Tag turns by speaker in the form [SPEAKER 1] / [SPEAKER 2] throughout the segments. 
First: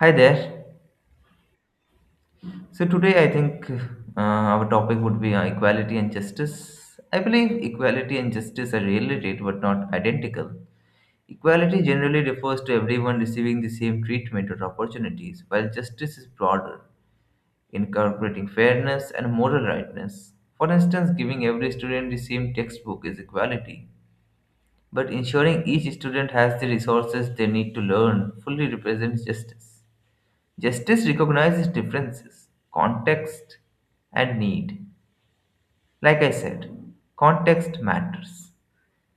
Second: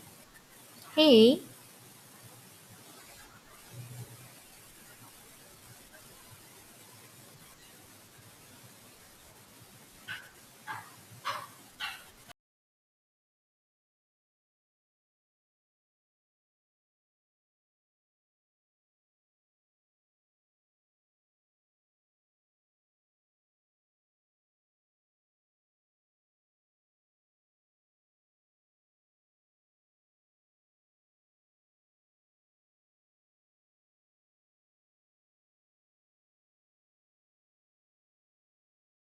[SPEAKER 1] Hi there.
[SPEAKER 2] Hey,
[SPEAKER 1] So today I think our topic would be equality and justice. I believe equality and justice are related but not identical. Equality generally refers to everyone receiving the same treatment or opportunities, while justice is broader, incorporating fairness and moral rightness. For instance, giving every student the same textbook is equality, but ensuring each student has the resources they need to learn fully represents justice. Justice recognizes differences, context, and need. Like I said, context matters.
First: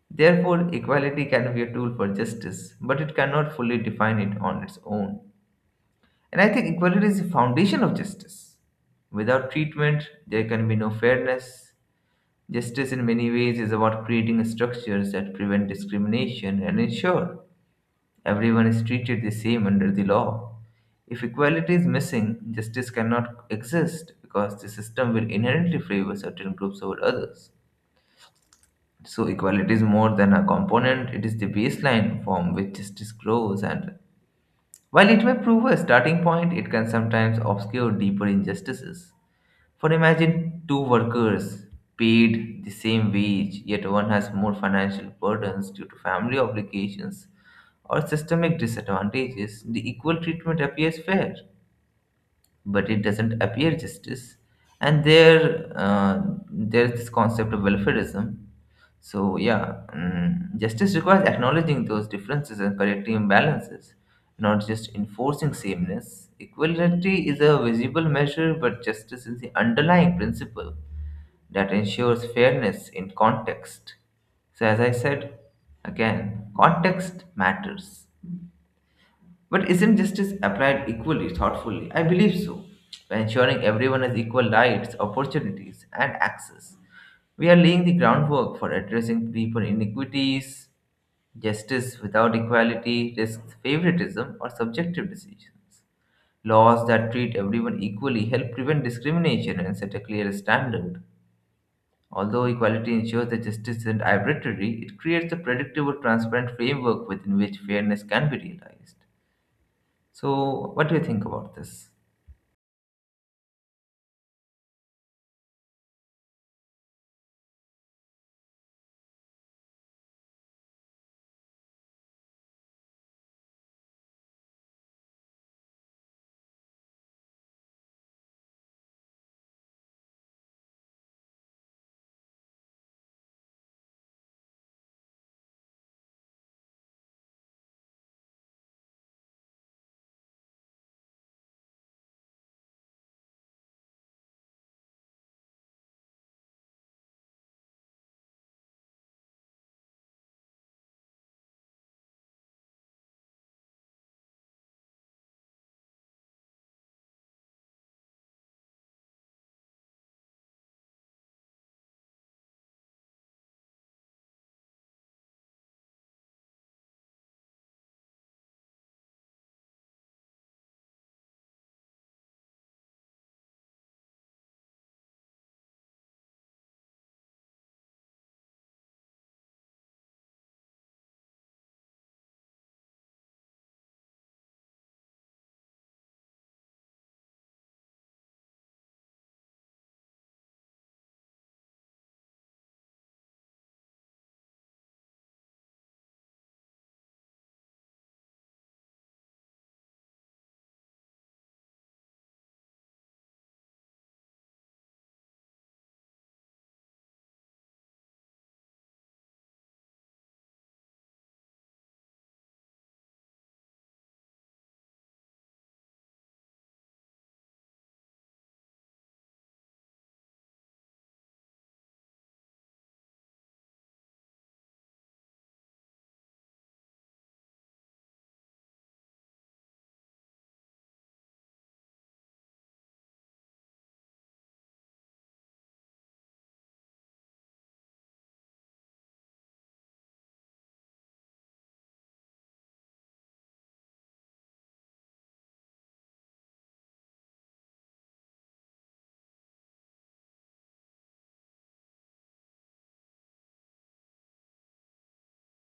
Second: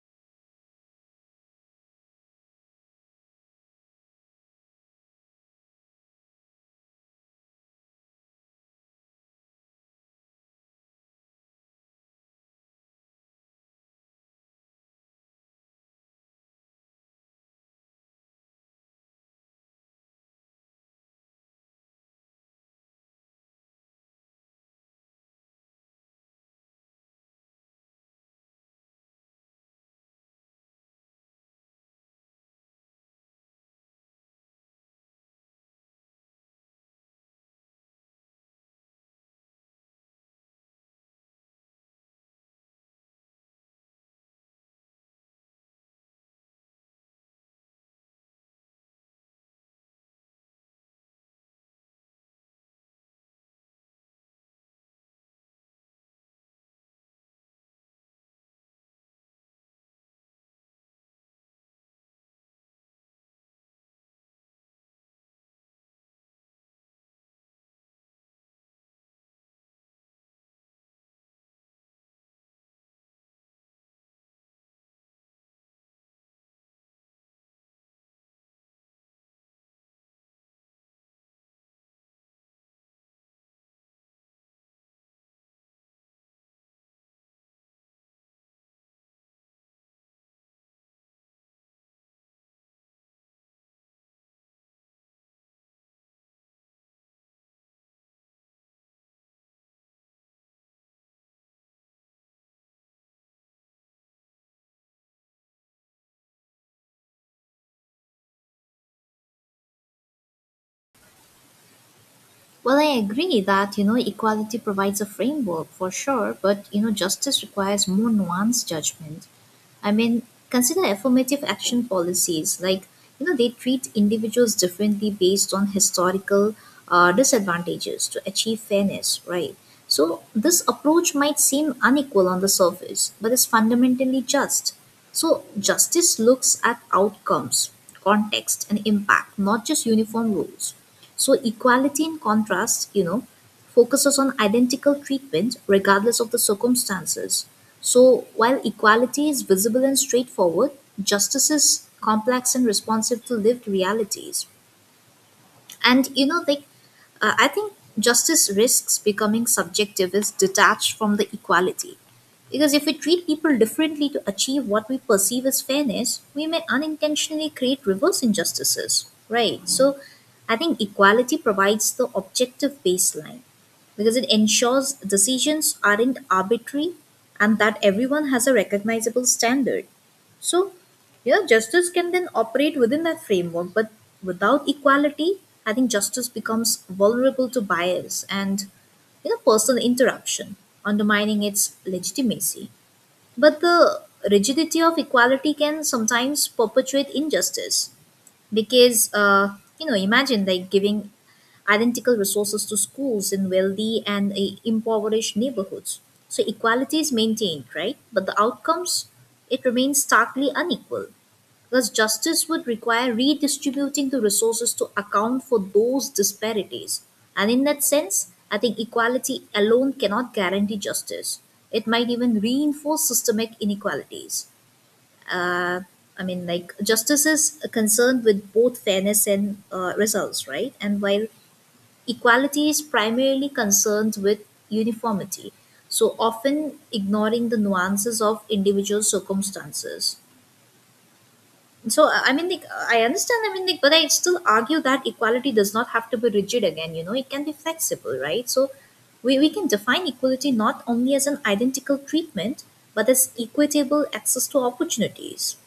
[SPEAKER 1] Therefore, equality can be a tool for justice, but it cannot fully define it on its own. And I think equality is the foundation of justice. Without treatment, there can be no fairness. Justice, in many ways, is about creating structures that prevent discrimination and ensure everyone is treated the same under the law. If equality is missing, justice cannot exist because the system will inherently favor certain groups over others. So, equality is more than a component, it is the baseline from which justice grows. And while it may prove a starting point, it can sometimes obscure deeper injustices. For imagine two workers paid the same wage, yet one has more financial burdens due to family obligations or systemic disadvantages, the equal treatment appears fair, but it doesn't appear justice. And there's this concept of welfareism. So yeah, justice requires acknowledging those differences and correcting imbalances, not just enforcing sameness. Equality is a visible measure, but justice is the underlying principle that ensures fairness in context. So as I said, again, context matters. But isn't justice applied equally thoughtfully? I believe so. By ensuring everyone has equal rights, opportunities, and access, we are laying the groundwork for addressing deeper inequities. Justice without equality risks favoritism or subjective decisions. Laws that treat everyone equally help prevent discrimination and set a clear standard. Although equality ensures that justice isn't arbitrary, it creates a predictable, transparent framework within which fairness can be realized. So, what do you think about this?
[SPEAKER 2] well, I agree that, equality provides a framework for sure, but, justice requires more nuanced judgment. I mean, Consider affirmative action policies. They treat individuals differently based on historical disadvantages to achieve fairness, right? So this approach might seem unequal on the surface, but is fundamentally just. So justice looks at outcomes, context, and impact, not just uniform rules. So equality in contrast, focuses on identical treatment regardless of the circumstances. So while equality is visible and straightforward, justice is complex and responsive to lived realities, and I think justice risks becoming subjective is detached from the equality. Because if we treat people differently to achieve what we perceive as fairness, we may unintentionally create reverse injustices, right? So I think equality provides the objective baseline because it ensures decisions aren't arbitrary and that everyone has a recognizable standard. So, yeah, justice can then operate within that framework, but without equality, I think justice becomes vulnerable to bias and personal interruption, undermining its legitimacy. But the rigidity of equality can sometimes perpetuate injustice because imagine like giving identical resources to schools in wealthy and impoverished neighborhoods, so equality is maintained, right, but the outcomes, it remains starkly unequal, because justice would require redistributing the resources to account for those disparities. And in that sense, I think equality alone cannot guarantee justice, it might even reinforce systemic inequalities. uh, justice is concerned with both fairness and results, right? And while equality is primarily concerned with uniformity, so often ignoring the nuances of individual circumstances. So I understand. But I still argue that equality does not have to be rigid. Again, it can be flexible, right? So we can define equality not only as an identical treatment, but as equitable access to opportunities.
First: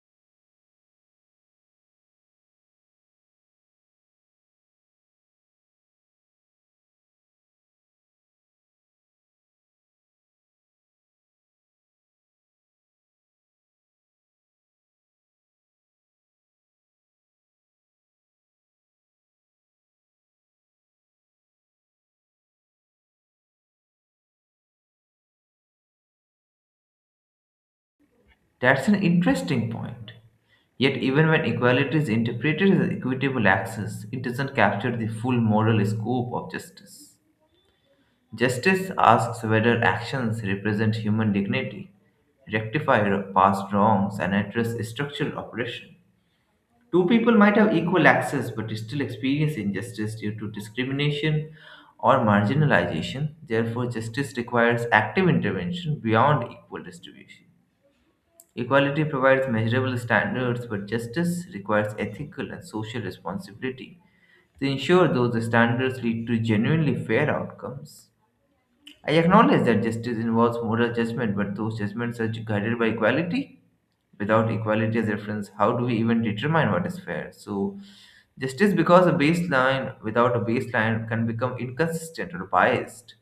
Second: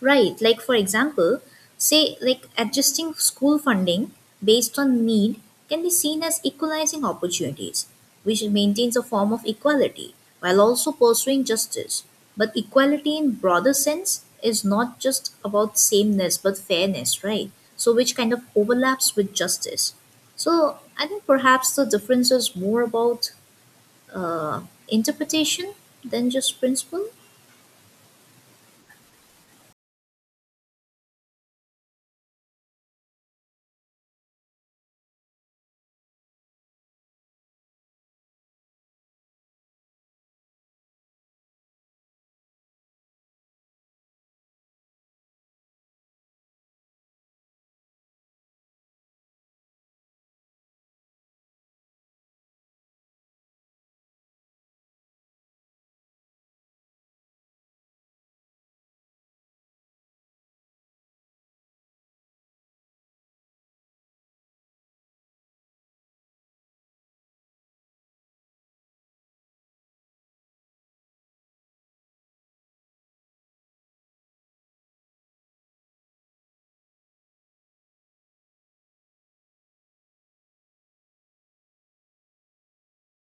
[SPEAKER 2] Right, like for example, say like adjusting school funding based on need can be seen as equalizing opportunities, which maintains a form of equality while also pursuing justice. But equality in broader sense is not just about sameness but fairness, right? So which kind of overlaps with justice. So I think perhaps the difference is more about uh, interpretation than just principle.
[SPEAKER 1] That's an interesting point. Yet, even when equality is interpreted as equitable access, it doesn't capture the full moral scope of justice. Justice asks whether actions represent human dignity, rectify past wrongs, and address structural oppression. Two people might have equal access but still experience injustice due to discrimination or marginalization. Therefore, justice requires active intervention beyond equal distribution. Equality provides measurable standards, but justice requires ethical and social responsibility to ensure those standards lead to genuinely fair outcomes. I acknowledge that justice involves moral judgment, but those judgments are guided by equality. Without equality as reference, how do we even determine what is fair? So, justice because a baseline without a baseline can become inconsistent or biased.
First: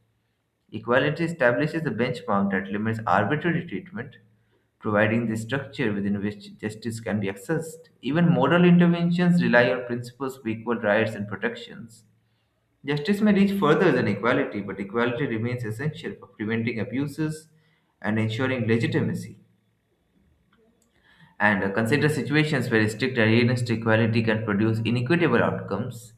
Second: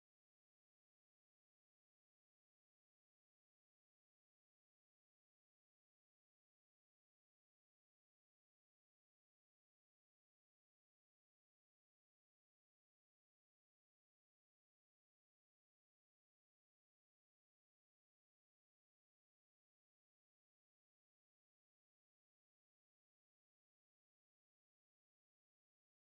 [SPEAKER 1] Equality establishes a benchmark that limits arbitrary treatment, providing the structure within which justice can be accessed. Even moral interventions rely on principles of equal rights and protections. Justice may reach further than equality, but equality remains essential for preventing abuses and ensuring legitimacy. And consider situations where strict adherence to equality can produce inequitable outcomes.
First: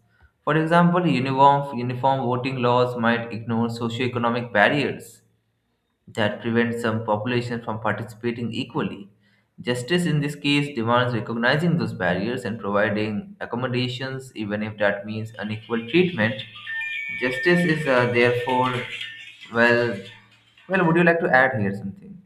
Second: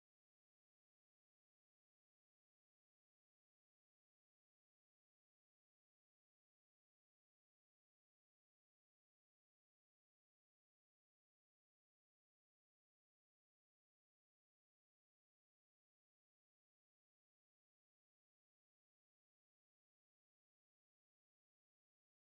[SPEAKER 1] For example, uniform voting laws might ignore socioeconomic barriers that prevents some populations from participating equally. Justice in this case demands recognizing those barriers and providing accommodations, even if that means unequal treatment. Justice is therefore, well, would you like to add here something?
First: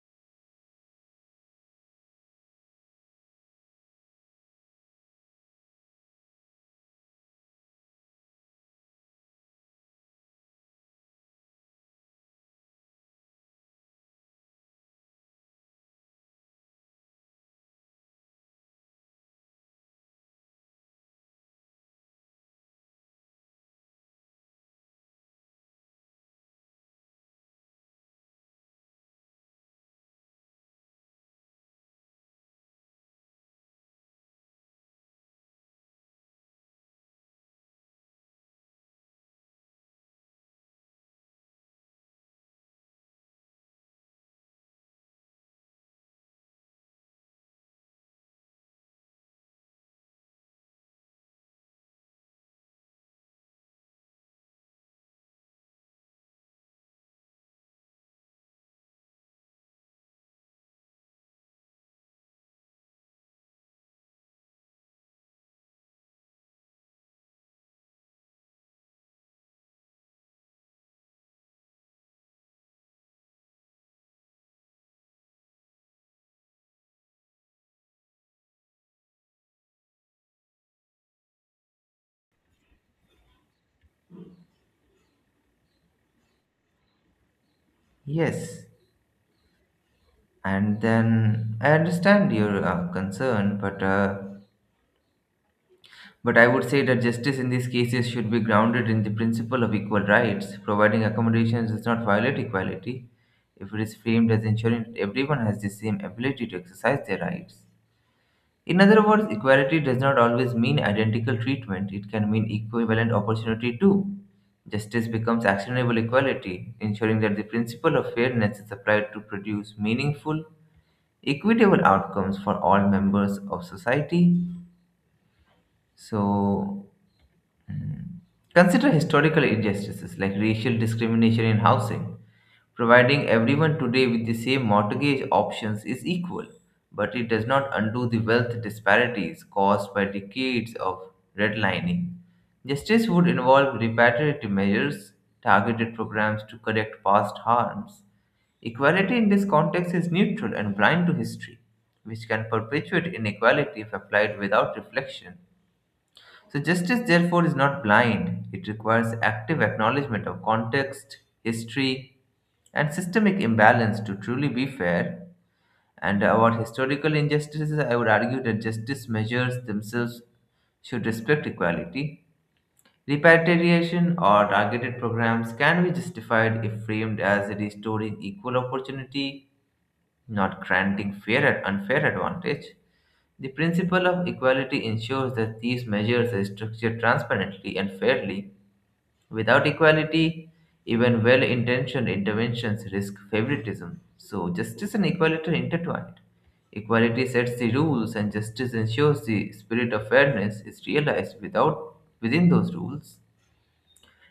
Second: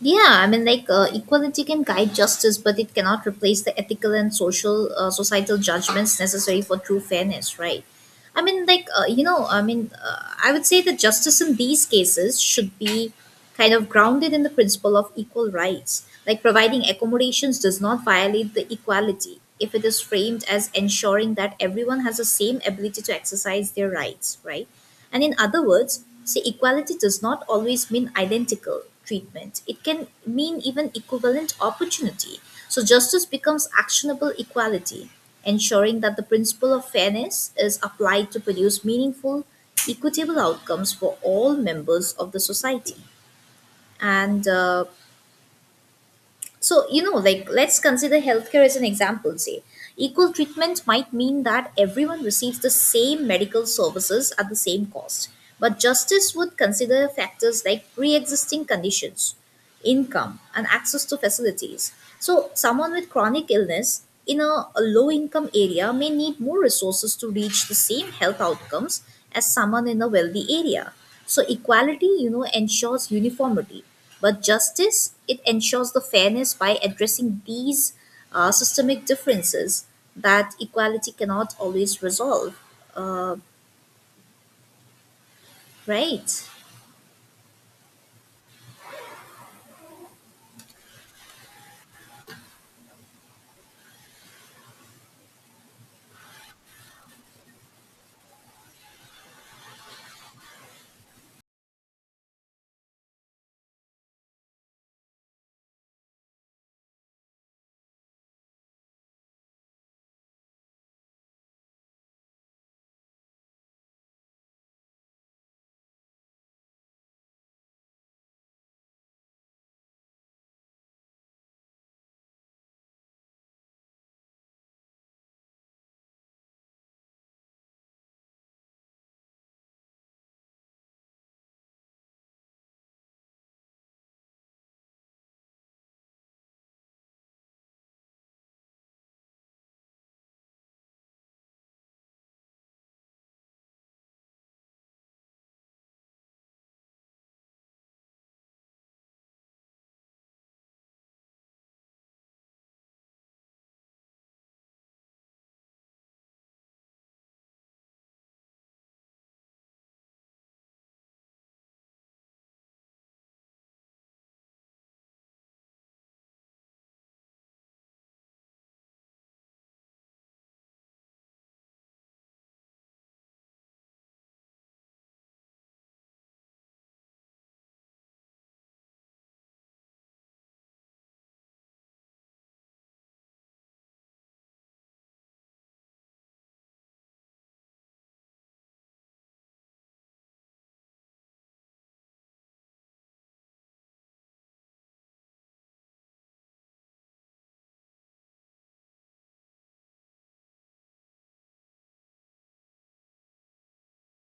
[SPEAKER 2] Yeah, equality can guide justice, but it cannot replace the ethical and social societal judgments necessary for true fairness, right? I mean, like you know, I mean, I would say that justice in these cases should be kind of grounded in the principle of equal rights. Like providing accommodations does not violate the equality if it is framed as ensuring that everyone has the same ability to exercise their rights, right? And in other words, see, equality does not always mean identical treatment. It can mean even equivalent opportunity. So justice becomes actionable equality, ensuring that the principle of fairness is applied to produce meaningful, equitable outcomes for all members of the society. And so, let's consider healthcare as an example, say. Equal treatment might mean that everyone receives the same medical services at the same cost, but justice would consider factors like pre existing conditions, income, and access to facilities. So someone with chronic illness in a low income area may need more resources to reach the same health outcomes as someone in a wealthy area. So equality, ensures uniformity, but justice, it ensures the fairness by addressing these systemic differences that equality cannot always resolve. Uh, right.
[SPEAKER 1] Yes, and then I understand your concern, but I would say that justice in these cases should be grounded in the principle of equal rights. Providing accommodations does not violate equality if it is framed as ensuring that everyone has the same ability to exercise their rights. In other words, equality does not always mean identical treatment, it can mean equivalent opportunity too. Justice becomes actionable equality, ensuring that the principle of fairness is applied to produce meaningful, equitable outcomes for all members of society. So, Mm. Consider historical injustices like racial discrimination in housing. Providing everyone today with the same mortgage options is equal, but it does not undo the wealth disparities caused by decades of redlining. Justice would involve reparative measures, targeted programs to correct past harms. Equality in this context is neutral and blind to history, which can perpetuate inequality if applied without reflection. So, justice, therefore, is not blind. It requires active acknowledgement of context, history, and systemic imbalance to truly be fair. And about historical injustices, I would argue that justice measures themselves should respect equality. Repatriation or targeted programs can be justified if framed as restoring equal opportunity, not granting fair and unfair advantage. The principle of equality ensures that these measures are structured transparently and fairly. Without equality, even well intentioned interventions risk favoritism. So, justice and equality are intertwined. Equality sets the rules, and justice ensures the spirit of fairness is realized without, within those rules.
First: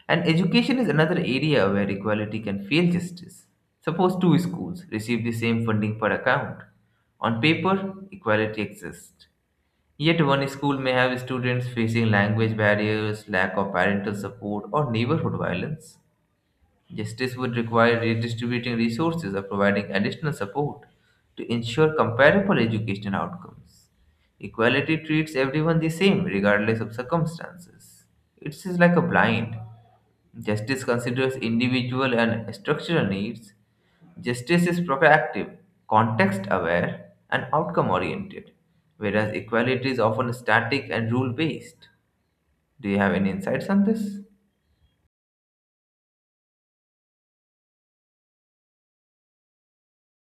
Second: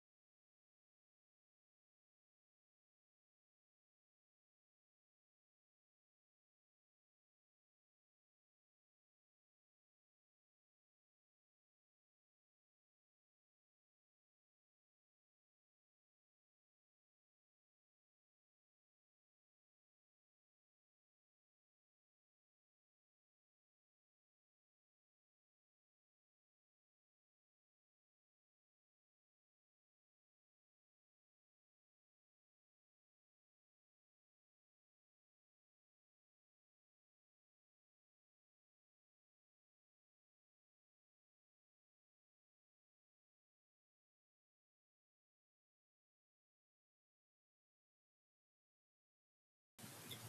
[SPEAKER 1] And education is another area where equality can fail justice. Suppose two schools receive the same funding per account. On paper, equality exists. Yet one school may have students facing language barriers, lack of parental support, or neighborhood violence. Justice would require redistributing resources or providing additional support to ensure comparable education outcomes. Equality treats everyone the same, regardless of circumstances. It's just like a blind. Justice considers individual and structural needs. Justice is proactive, context aware, and outcome oriented, whereas equality is often static and rule based. Do you have any insights on this?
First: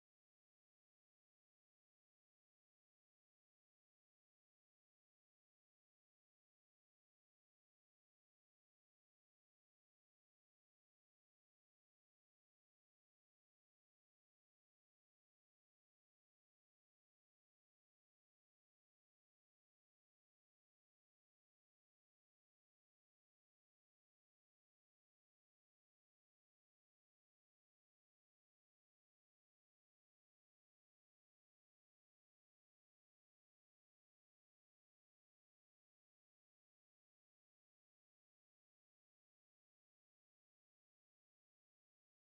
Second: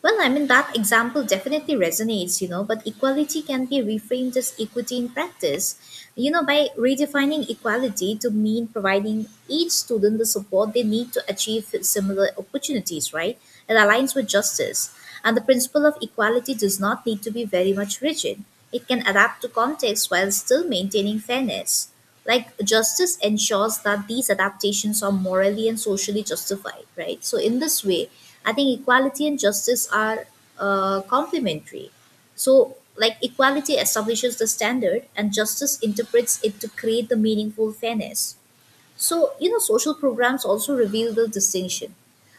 [SPEAKER 2] Well, I mean, that example definitely resonates, but equality can be reframed as equity in practice. By redefining equality to mean providing each student the support they need to achieve similar opportunities, right? It aligns with justice. And the principle of equality does not need to be very much rigid, it can adapt to context while still maintaining fairness, like justice ensures that these adaptations are morally and socially justified, right? So in this way I think equality and justice are complementary. So like equality establishes the standard and justice interprets it to create the meaningful fairness. So, social programs also reveal the distinction.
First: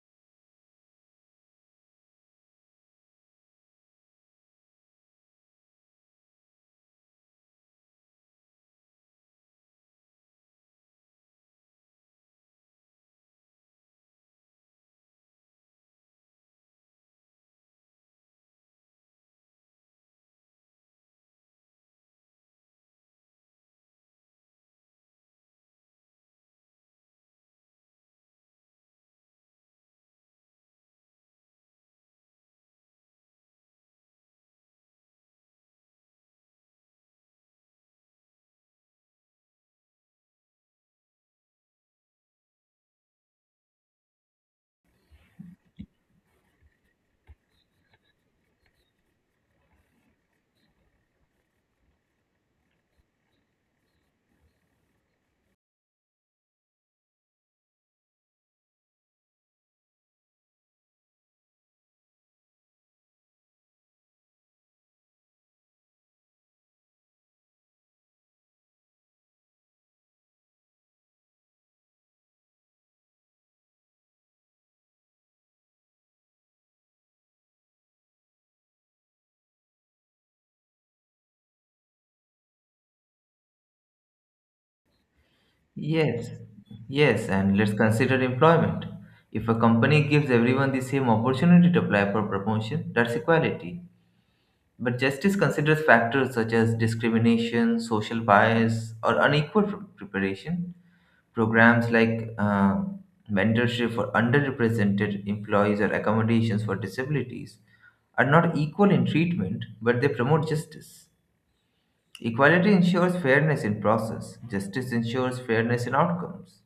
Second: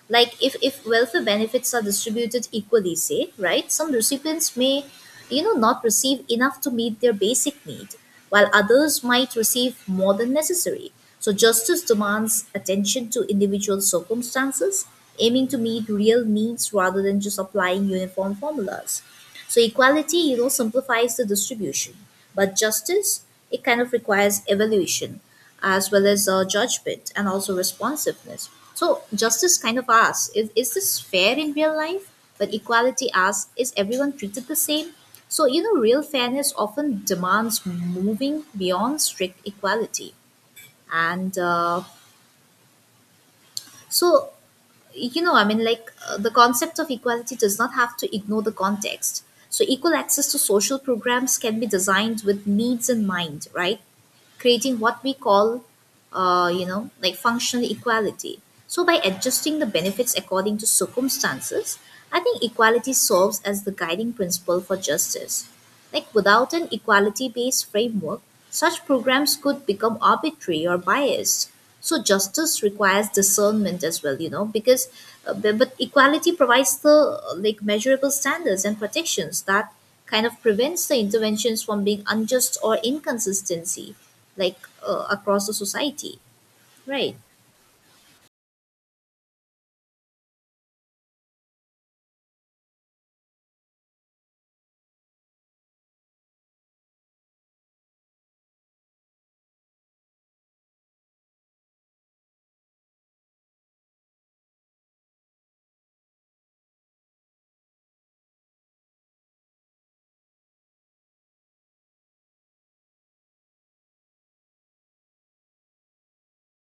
[SPEAKER 2] Like if welfare benefits are distributed equally, say, right, some recipients may, not receive enough to meet their basic need, while others might receive more than necessary. So justice demands attention to individual circumstances, aiming to meet real needs rather than just applying uniform formulas. So equality, simplifies the distribution, but justice, it kind of requires evaluation as well as judgment and also responsiveness. So justice kind of asks, is this fair in real life? But equality asks, is everyone treated the same? So, real fairness often demands moving beyond strict equality. And so the concept of equality does not have to ignore the context. So equal access to social programs can be designed with needs in mind, right, creating what we call, functional equality. So by adjusting the benefits according to circumstances, I think equality serves as the guiding principle for justice. Like without an equality based framework, such programs could become arbitrary or biased. So justice requires discernment as well, because but equality provides the like measurable standards and protections that kind of prevents the interventions from being unjust or inconsistency like across the society,
[SPEAKER 1] Yes,
[SPEAKER 2] right.
[SPEAKER 1] yes, and let's consider employment. If a company gives everyone the same opportunity to apply for promotion, that's equality. But justice considers factors such as discrimination, social bias, or unequal preparation. Programs like mentorship for underrepresented employees or accommodations for disabilities are not equal in treatment, but they promote justice. Equality ensures fairness in process, justice ensures fairness in outcomes.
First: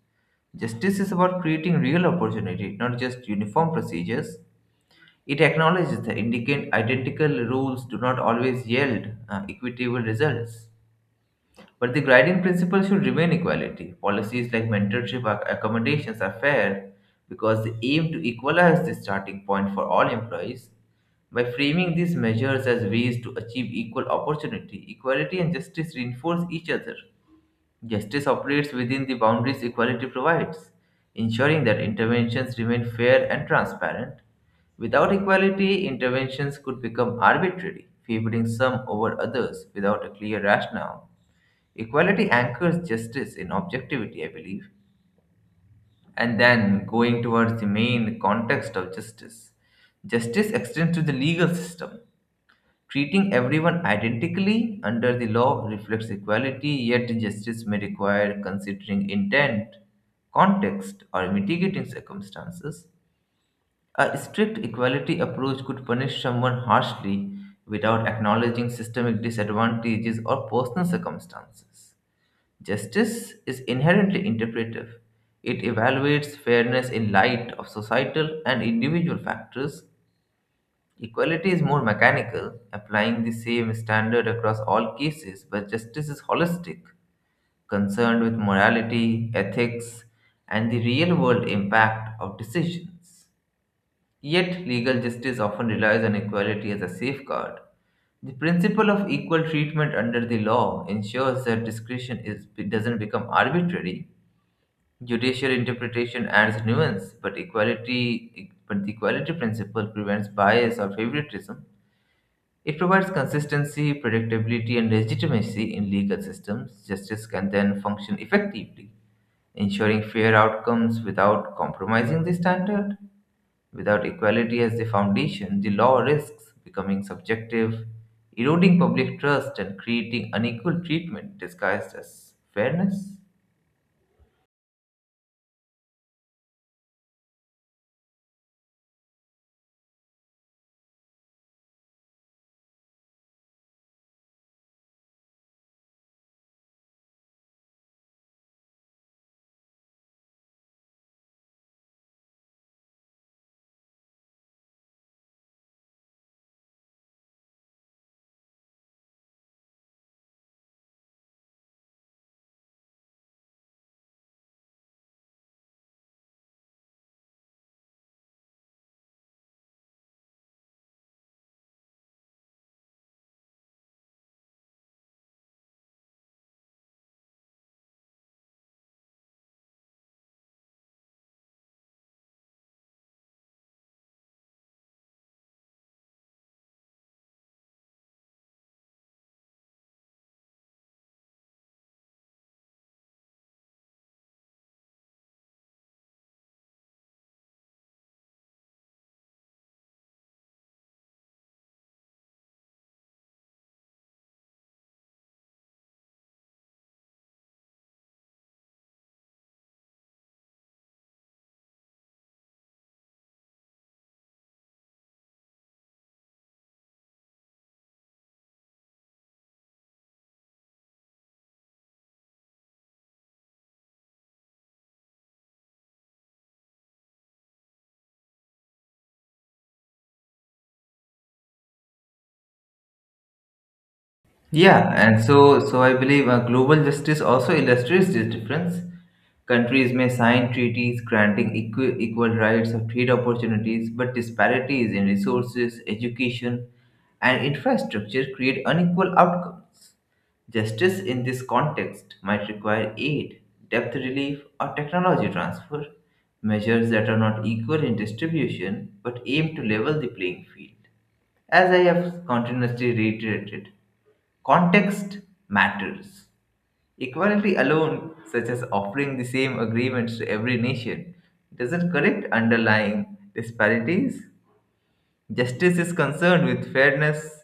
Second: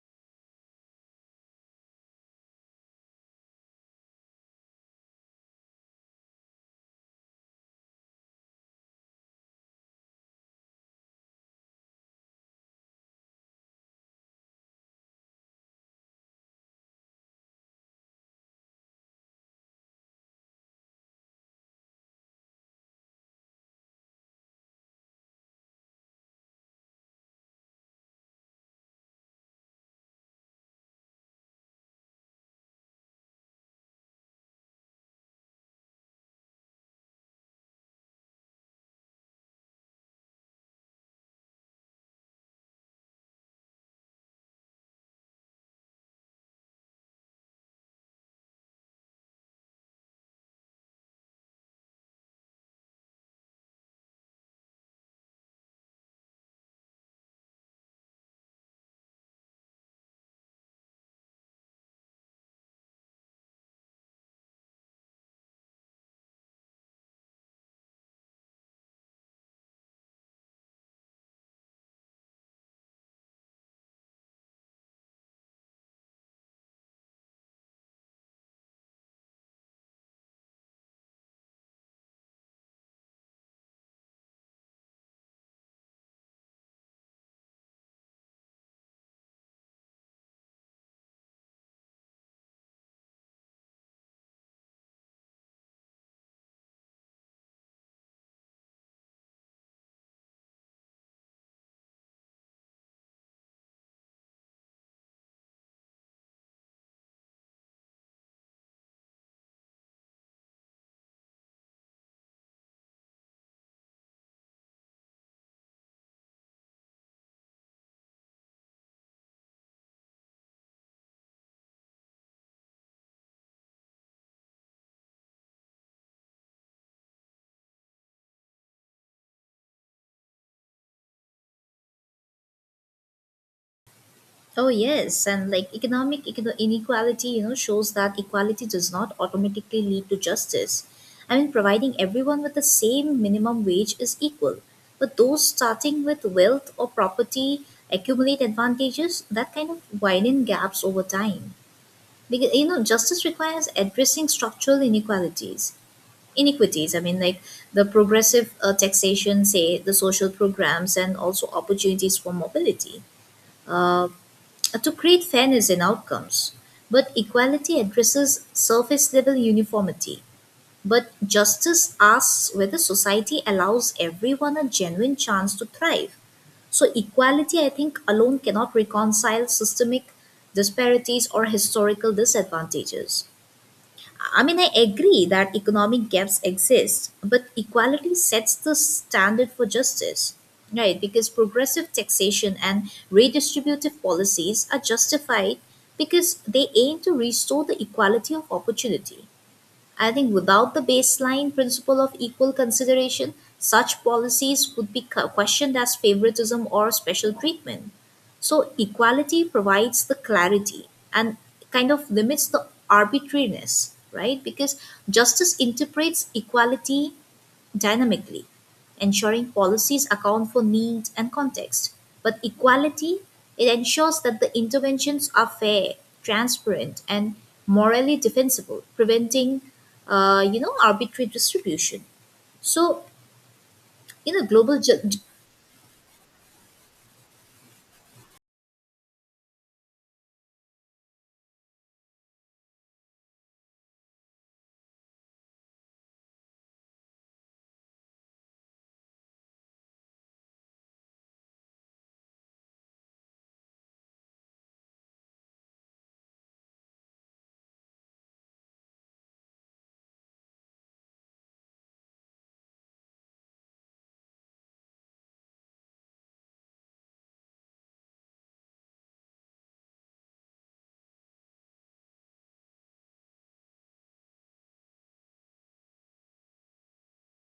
[SPEAKER 1] Justice is about creating real opportunity, not just uniform procedures. It acknowledges that identical rules do not always yield equitable results. But the guiding principle should remain equality. Policies like mentorship or accommodations are fair because they aim to equalize the starting point for all employees. By framing these measures as ways to achieve equal opportunity, equality and justice reinforce each other. Justice operates within the boundaries equality provides, ensuring that interventions remain fair and transparent. Without equality, interventions could become arbitrary, favoring some over others without a clear rationale. Equality anchors justice in objectivity, I believe. And then going towards the main context of justice. Justice extends to the legal system. Treating everyone identically under the law reflects equality, yet justice may require considering intent, context, or mitigating circumstances. A strict equality approach could punish someone harshly without acknowledging systemic disadvantages or personal circumstances. Justice is inherently interpretive. It evaluates fairness in light of societal and individual factors. Equality is more mechanical, applying the same standard across all cases, but justice is holistic, concerned with morality, ethics, and the real world impact of decisions. Yet, legal justice often relies on equality as a safeguard. The principle of equal treatment under the law ensures that discretion is, doesn't become arbitrary. Judicial interpretation adds nuance, but the equality principle prevents bias or favoritism. It provides consistency, predictability, and legitimacy in legal systems. Justice can then function effectively, ensuring fair outcomes without compromising the standard. Without equality as the foundation, the law risks becoming subjective, eroding public trust, and creating unequal treatment disguised as fairness.
[SPEAKER 2] Oh yes, and like economic inequality, shows that equality does not automatically lead to justice. I mean providing everyone with the same minimum wage is equal, but those starting with wealth or property accumulate advantages that kind of widen gaps over time, because justice requires addressing structural inequalities inequities. I mean, like the progressive taxation, say the social programs, and also opportunities for mobility uh, to create fairness in outcomes. But equality addresses surface level uniformity. But justice asks whether society allows everyone a genuine chance to thrive. So equality, I think, alone cannot reconcile systemic disparities or historical disadvantages. I mean, I agree that economic gaps exist, but equality sets the standard for justice, right? Because progressive taxation and redistributive policies are justified because they aim to restore the equality of opportunity. I think without the baseline principle of equal consideration, such policies would be questioned as favoritism or special treatment. So equality provides the clarity and kind of limits the arbitrariness, right? Because justice interprets equality dynamically, ensuring policies account for needs and context. But equality, it ensures that the interventions are fair, transparent, and morally defensible, preventing, arbitrary distribution. So, in a global
[SPEAKER 1] Yeah, and so I believe global justice also illustrates this difference. Countries may sign treaties granting equal rights or trade opportunities, but disparities in resources, education, and infrastructure create unequal outcomes. Justice in this context might require aid, debt relief, or technology transfer, measures that are not equal in distribution but aim to level the playing field. As I have continuously reiterated, context matters. Equality alone, such as offering the same agreements to every nation, doesn't correct underlying disparities. Justice is concerned with fairness,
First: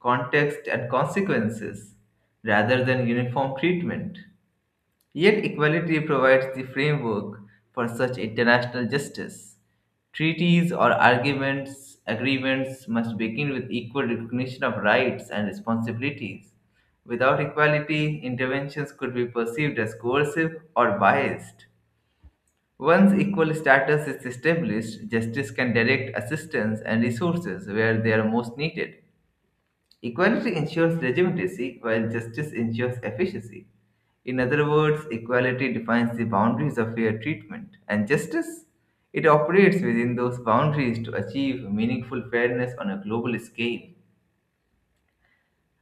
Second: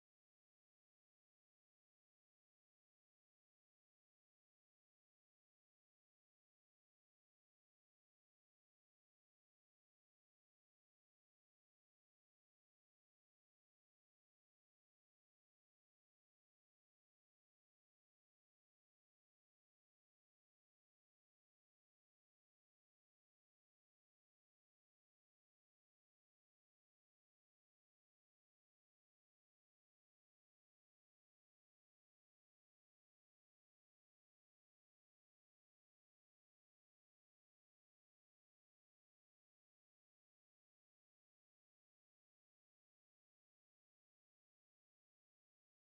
[SPEAKER 1] context, and consequences rather than uniform treatment. Yet, equality provides the framework for such international justice. Treaties or arguments, agreements must begin with equal recognition of rights and responsibilities. Without equality, interventions could be perceived as coercive or biased. Once equal status is established, justice can direct assistance and resources where they are most needed. Equality ensures legitimacy, while justice ensures efficiency. In other words, equality defines the boundaries of fair treatment, and justice, it operates within those boundaries to achieve meaningful fairness on a global scale.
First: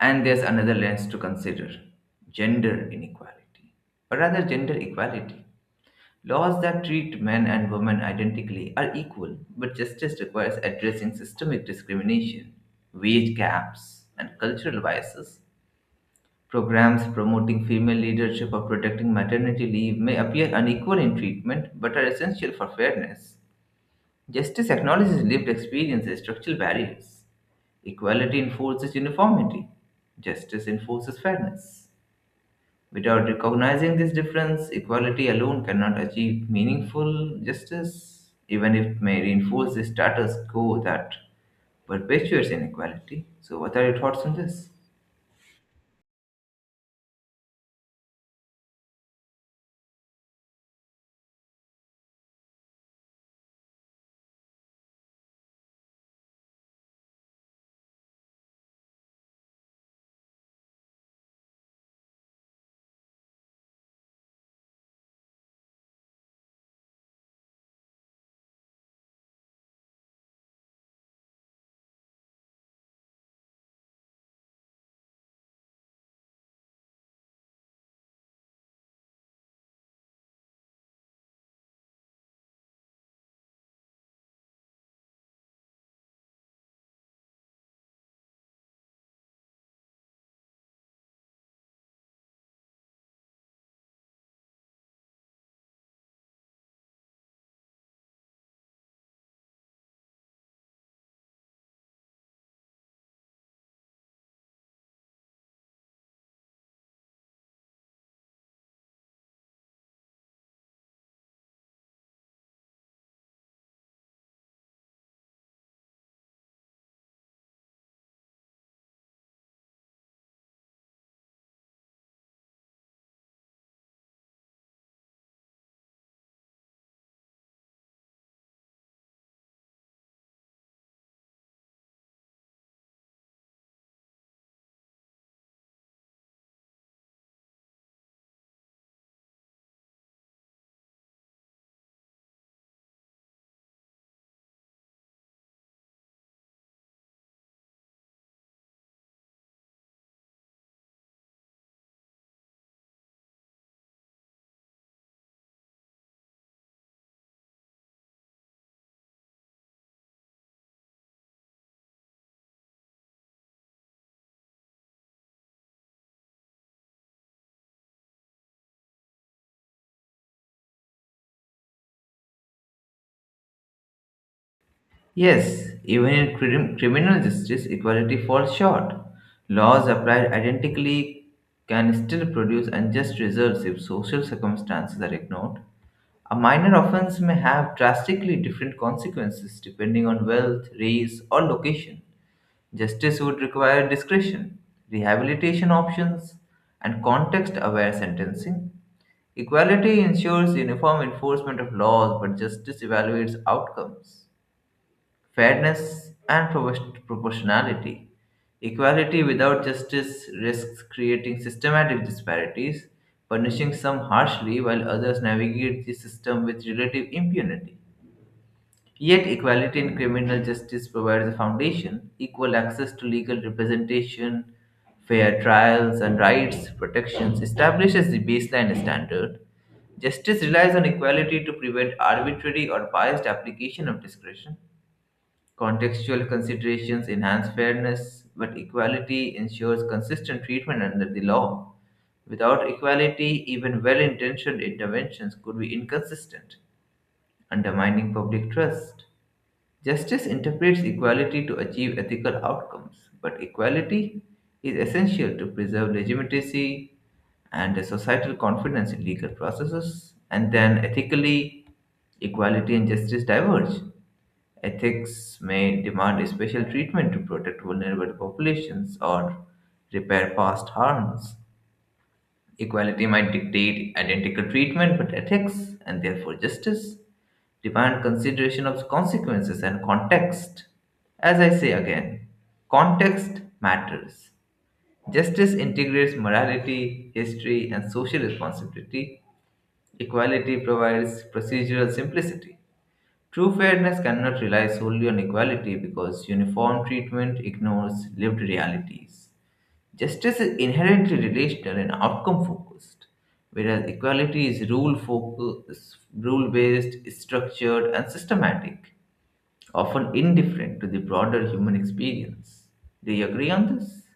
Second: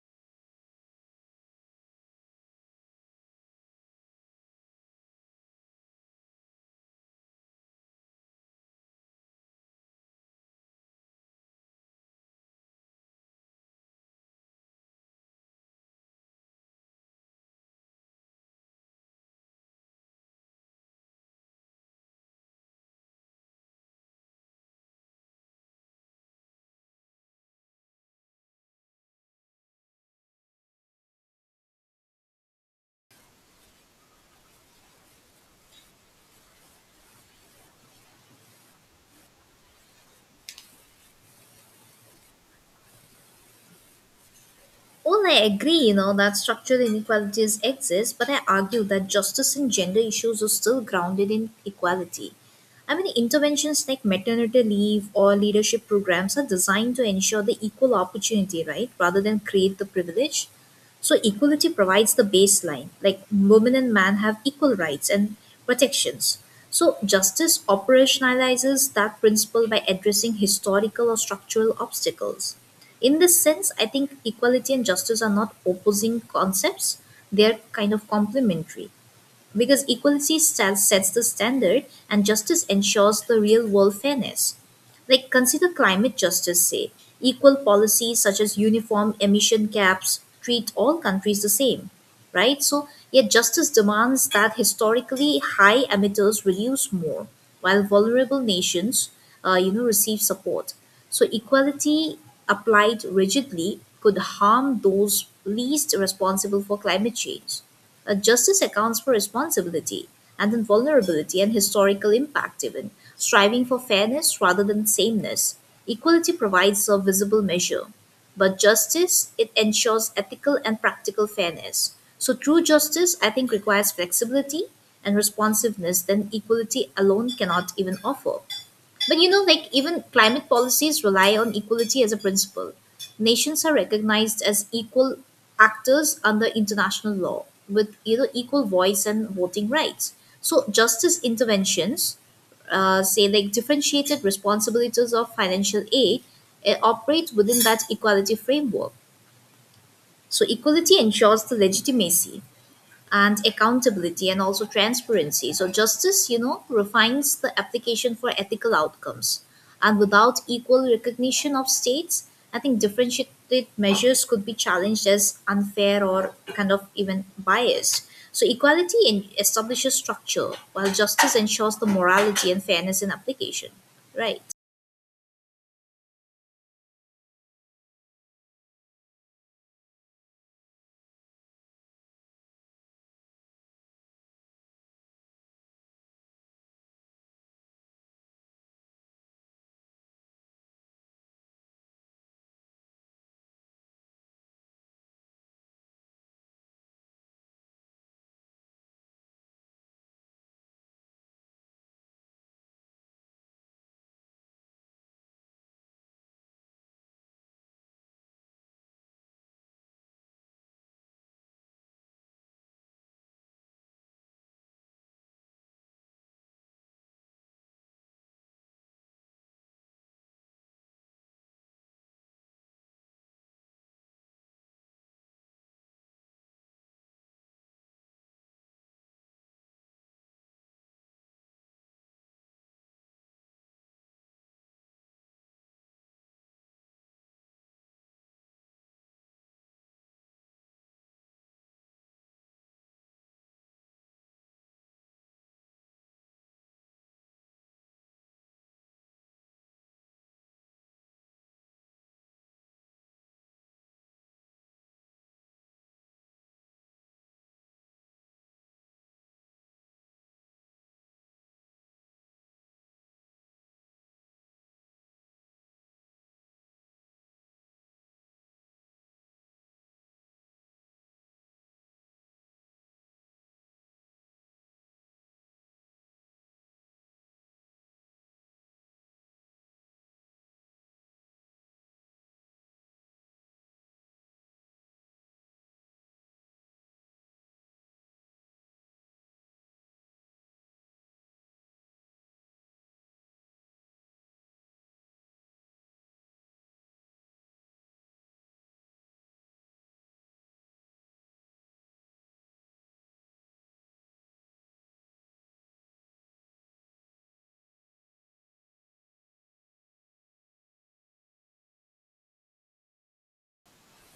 [SPEAKER 1] And there's another lens to consider gender inequality, or rather, gender equality. Laws that treat men and women identically are equal, but justice requires addressing systemic discrimination, wage gaps, and cultural biases. Programs promoting female leadership or protecting maternity leave may appear unequal in treatment but are essential for fairness. Justice acknowledges lived experiences, structural barriers. Equality enforces uniformity. Justice enforces fairness. Without recognizing this difference, equality alone cannot achieve meaningful justice, even if it may reinforce the status quo that perpetuates inequality. So, what are your thoughts on this?
[SPEAKER 2] Well, I agree, that structural inequalities exist, but I argue that justice and gender issues are still grounded in equality. I mean, interventions like maternity leave or leadership programs are designed to ensure the equal opportunity, right, rather than create the privilege. So equality provides the baseline, like women and men have equal rights and protections. So justice operationalizes that principle by addressing historical or structural obstacles. In this sense I think equality and justice are not opposing concepts, they are kind of complementary, because equality sets the standard and justice ensures the real world fairness. Like, consider climate justice, say. Equal policies such as uniform emission caps treat all countries the same, right? So yet justice demands that historically high emitters reduce more, while vulnerable nations, receive support. So equality applied rigidly could harm those least responsible for climate change. Justice accounts for responsibility and then vulnerability and historical impact, even striving for fairness rather than sameness. Equality provides a visible measure, but justice it ensures ethical and practical fairness. So true justice, I think, requires flexibility and responsiveness than equality alone cannot even offer. But even climate policies rely on equality as a principle. Nations are recognized as equal actors under international law with equal voice and voting rights. So justice interventions, say like differentiated responsibilities of financial aid, operate within that equality framework. So equality ensures the legitimacy and accountability and also transparency. So justice, refines the application for ethical outcomes. And without equal recognition of states, I think differentiated measures could be challenged as unfair or kind of even biased. So equality establishes structure, while justice ensures the morality and fairness in application. Right.
[SPEAKER 1] Yes, even in criminal justice, equality falls short. Laws applied identically can still produce unjust results if social circumstances are ignored. A minor offense may have drastically different consequences depending on wealth, race, or location. Justice would require discretion, rehabilitation options, and context aware sentencing. Equality ensures uniform enforcement of laws, but justice evaluates outcomes fairness and proportionality. Equality without justice risks creating systematic disparities, punishing some harshly while others navigate the system with relative impunity. Yet, equality in criminal justice provides a foundation, equal access to legal representation, fair trials and rights protections establishes the baseline standard. Justice relies on equality to prevent arbitrary or biased application of discretion. Contextual considerations enhance fairness, but equality ensures consistent treatment under the law. Without equality, even well intentioned interventions could be inconsistent, undermining public trust. Justice interprets equality to achieve ethical outcomes, but equality is essential to preserve legitimacy and a societal confidence in legal processes. And then ethically, equality and justice diverge. Ethics may demand special treatment to protect vulnerable populations or repair past harms. Equality might dictate identical treatment, but ethics, and therefore justice, demand consideration of consequences and context. As I say again, context matters. Justice integrates morality, history, and social responsibility. Equality provides procedural simplicity. True fairness cannot rely solely on equality because uniform treatment ignores lived realities. Justice is inherently relational and outcome focused, whereas equality is rule focused, rule based, structured, and systematic, often indifferent to the broader human experience. Do you agree on this?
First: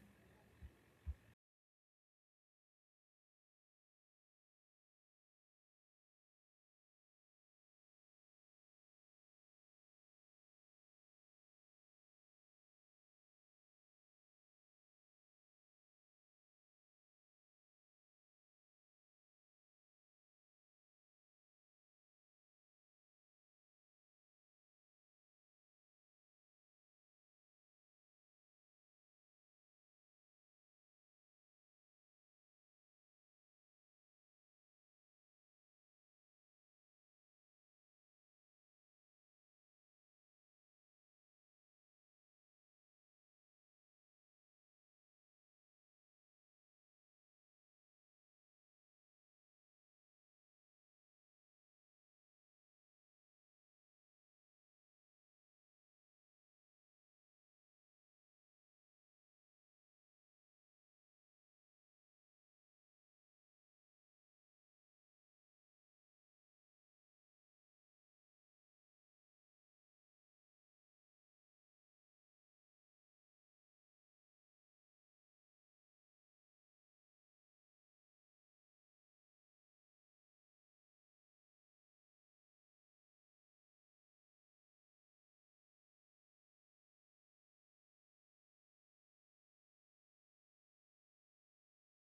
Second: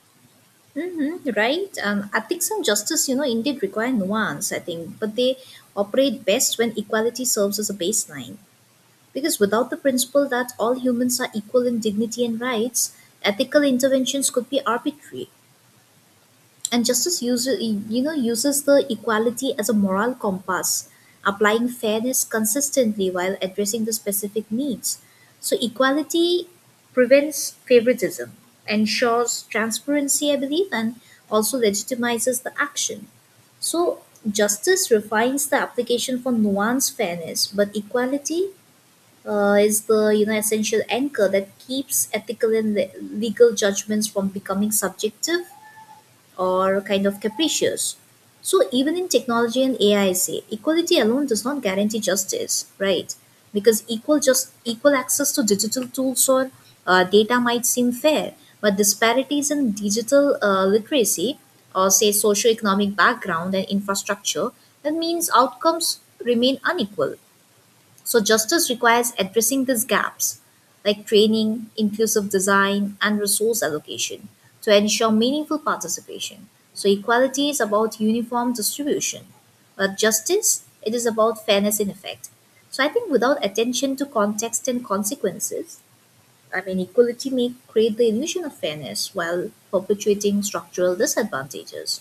[SPEAKER 2] Mm-hmm, right. Ethics and justice, indeed require nuance, I think, but they operate best when equality serves as a baseline. Because without the principle that all humans are equal in dignity and rights, ethical interventions could be arbitrary. And justice uses the equality as a moral compass, applying fairness consistently while addressing the specific needs. So equality prevents favoritism, ensures transparency, I believe, and also legitimizes the action. So justice refines the application for nuanced fairness, but equality is the essential anchor that keeps ethical and legal judgments from becoming subjective or kind of capricious. So even in technology and AI, say equality alone does not guarantee justice, right? Because equal access to digital tools or data might seem fair, but disparities in digital literacy or say socioeconomic background and infrastructure, that means outcomes remain unequal. So justice requires addressing these gaps, like training, inclusive design, and resource allocation, to ensure meaningful participation. So equality is about uniform distribution, but justice it is about fairness in effect. So I think without attention to context and consequences, I mean equality may create the illusion of fairness while perpetuating structural disadvantages.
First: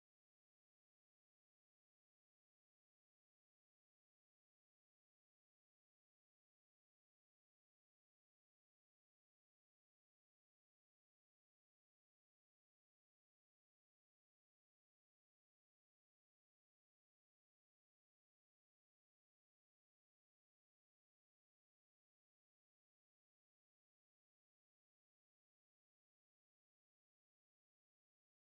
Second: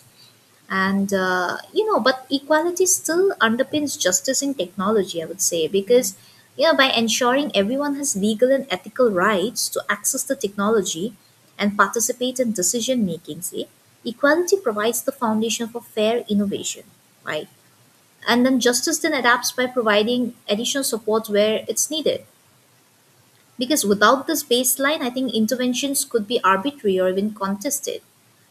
[SPEAKER 2] And but equality still underpins justice in technology I would say, because by ensuring everyone has legal and ethical rights to access the technology and participate in decision making, see, equality provides the foundation for fair innovation, right. And then justice then adapts by providing additional support where it's needed, because without this baseline, I think interventions could be arbitrary or even contested.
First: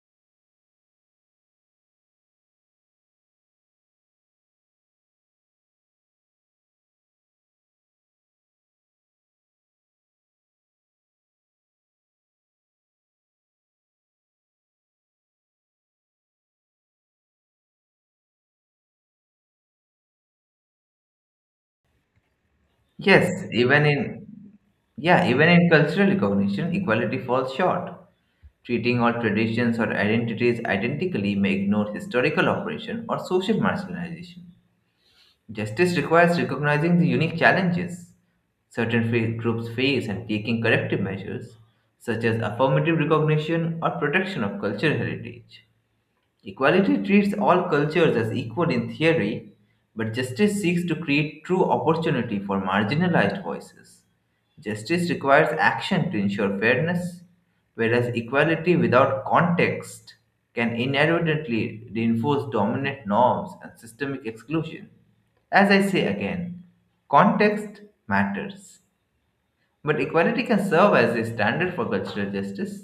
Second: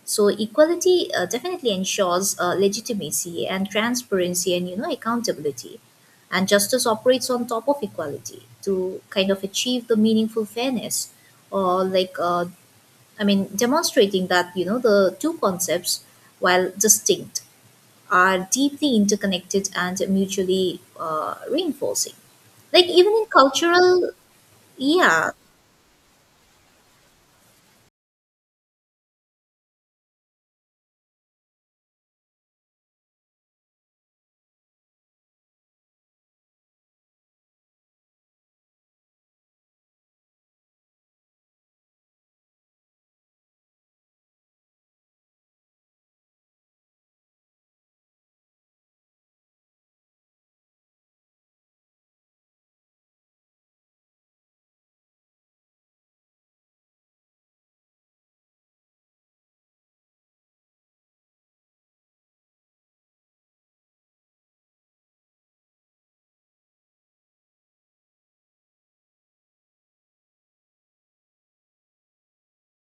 [SPEAKER 2] So equality definitely ensures legitimacy and transparency and accountability. And justice operates on top of equality to kind of achieve the meaningful fairness, or like I mean, demonstrating that the two concepts, while distinct, are deeply interconnected and mutually reinforcing, like even in
[SPEAKER 1] Yes, even
[SPEAKER 2] cultural,
[SPEAKER 1] in yeah,
[SPEAKER 2] yeah.
[SPEAKER 1] even in cultural recognition, equality falls short. Treating all traditions or identities identically may ignore historical oppression or social marginalization. Justice requires recognizing the unique challenges groups face and taking corrective measures, such as affirmative recognition or protection of cultural heritage. Equality treats all cultures as equal in theory, but justice seeks to create true opportunity for marginalized voices. Justice requires action to ensure fairness, whereas equality without context can inadvertently reinforce dominant norms and systemic exclusion. As I say again, context matters, but equality can serve as a standard for cultural justice.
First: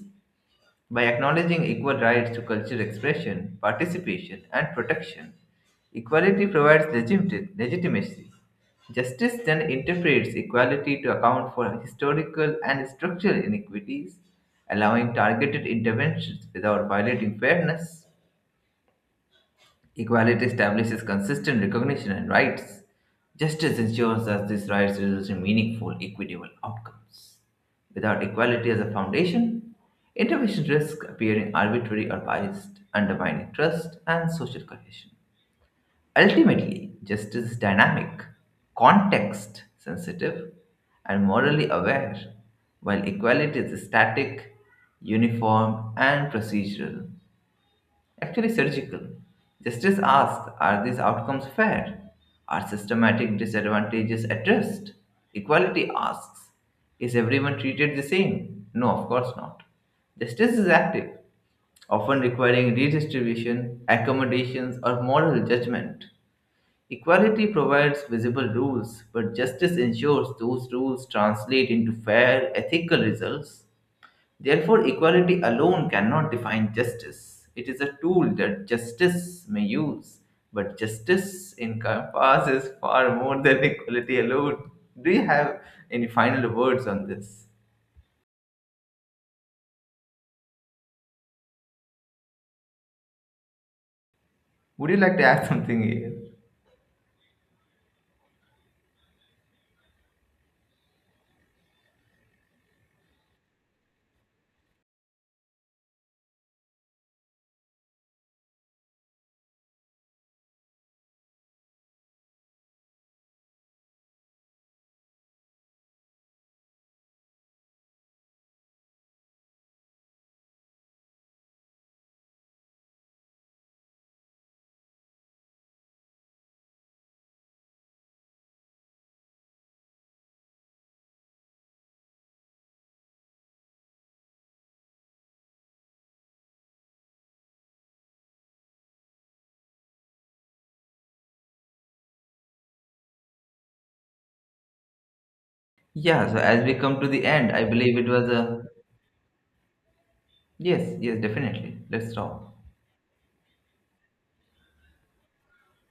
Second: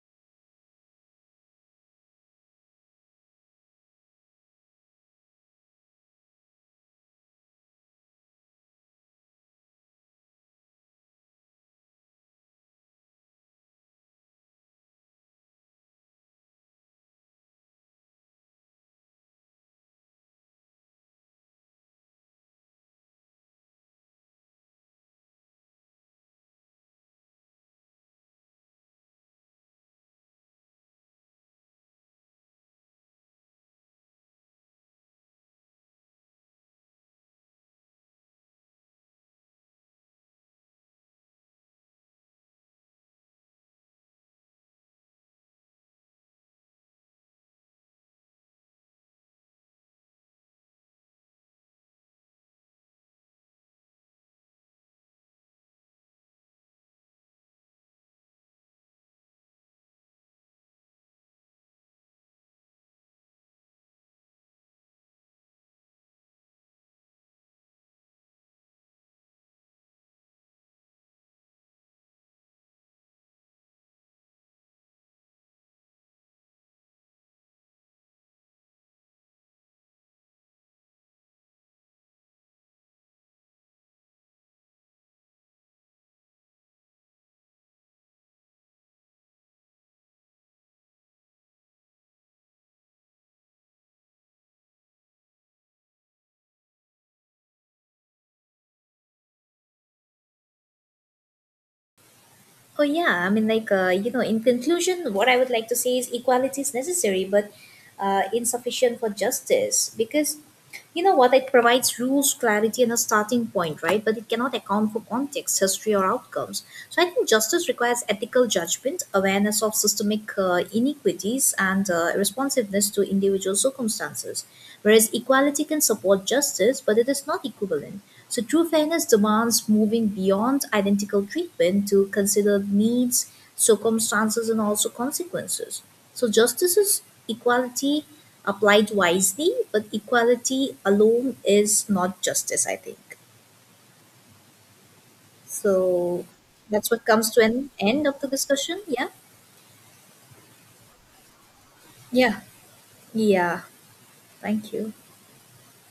[SPEAKER 1] By acknowledging equal rights to cultural expression, participation, and protection, equality provides legitimacy. Justice then interprets equality to account for historical and structural inequities, allowing targeted interventions without violating fairness. Equality establishes consistent recognition and rights. Justice ensures that these rights result in meaningful, equitable outcomes. Without equality as a foundation, intervention risks appearing arbitrary or biased, undermining trust and social cohesion. Ultimately, justice is dynamic, context sensitive, and morally aware, while equality is static, uniform, and procedural. Actually, surgical. Justice asks: are these outcomes fair? Are systematic disadvantages addressed? Equality asks: is everyone treated the same? No, of course not. Justice is active, often requiring redistribution, accommodations, or moral judgment. Equality provides visible rules, but justice ensures those rules translate into fair, ethical results. Therefore, equality alone cannot define justice. It is a tool that justice may use, but justice encompasses far more than equality alone. Do you have any final words on this? Would you like to add something here?
[SPEAKER 2] Oh yeah, in conclusion, what I would like to say is equality is necessary, but insufficient for justice because what it provides rules, clarity, and a starting point, right? But it cannot account for context, history, or outcomes. So I think justice requires ethical judgment, awareness of systemic inequities, and responsiveness to individual circumstances. Whereas equality can support justice, but it is not equivalent. So true fairness demands moving beyond identical treatment to consider needs, circumstances, and also consequences. So justice is equality applied wisely, but equality alone is not justice, I think. So
[SPEAKER 1] Yeah, so as we
[SPEAKER 2] that's
[SPEAKER 1] come
[SPEAKER 2] what
[SPEAKER 1] to the
[SPEAKER 2] comes to
[SPEAKER 1] end, I
[SPEAKER 2] an
[SPEAKER 1] believe
[SPEAKER 2] end
[SPEAKER 1] it
[SPEAKER 2] of the
[SPEAKER 1] was a.
[SPEAKER 2] discussion. Yeah.
[SPEAKER 1] Yes, yes, definitely. Let's
[SPEAKER 2] Yeah.
[SPEAKER 1] talk.
[SPEAKER 2] Yeah. Thank you.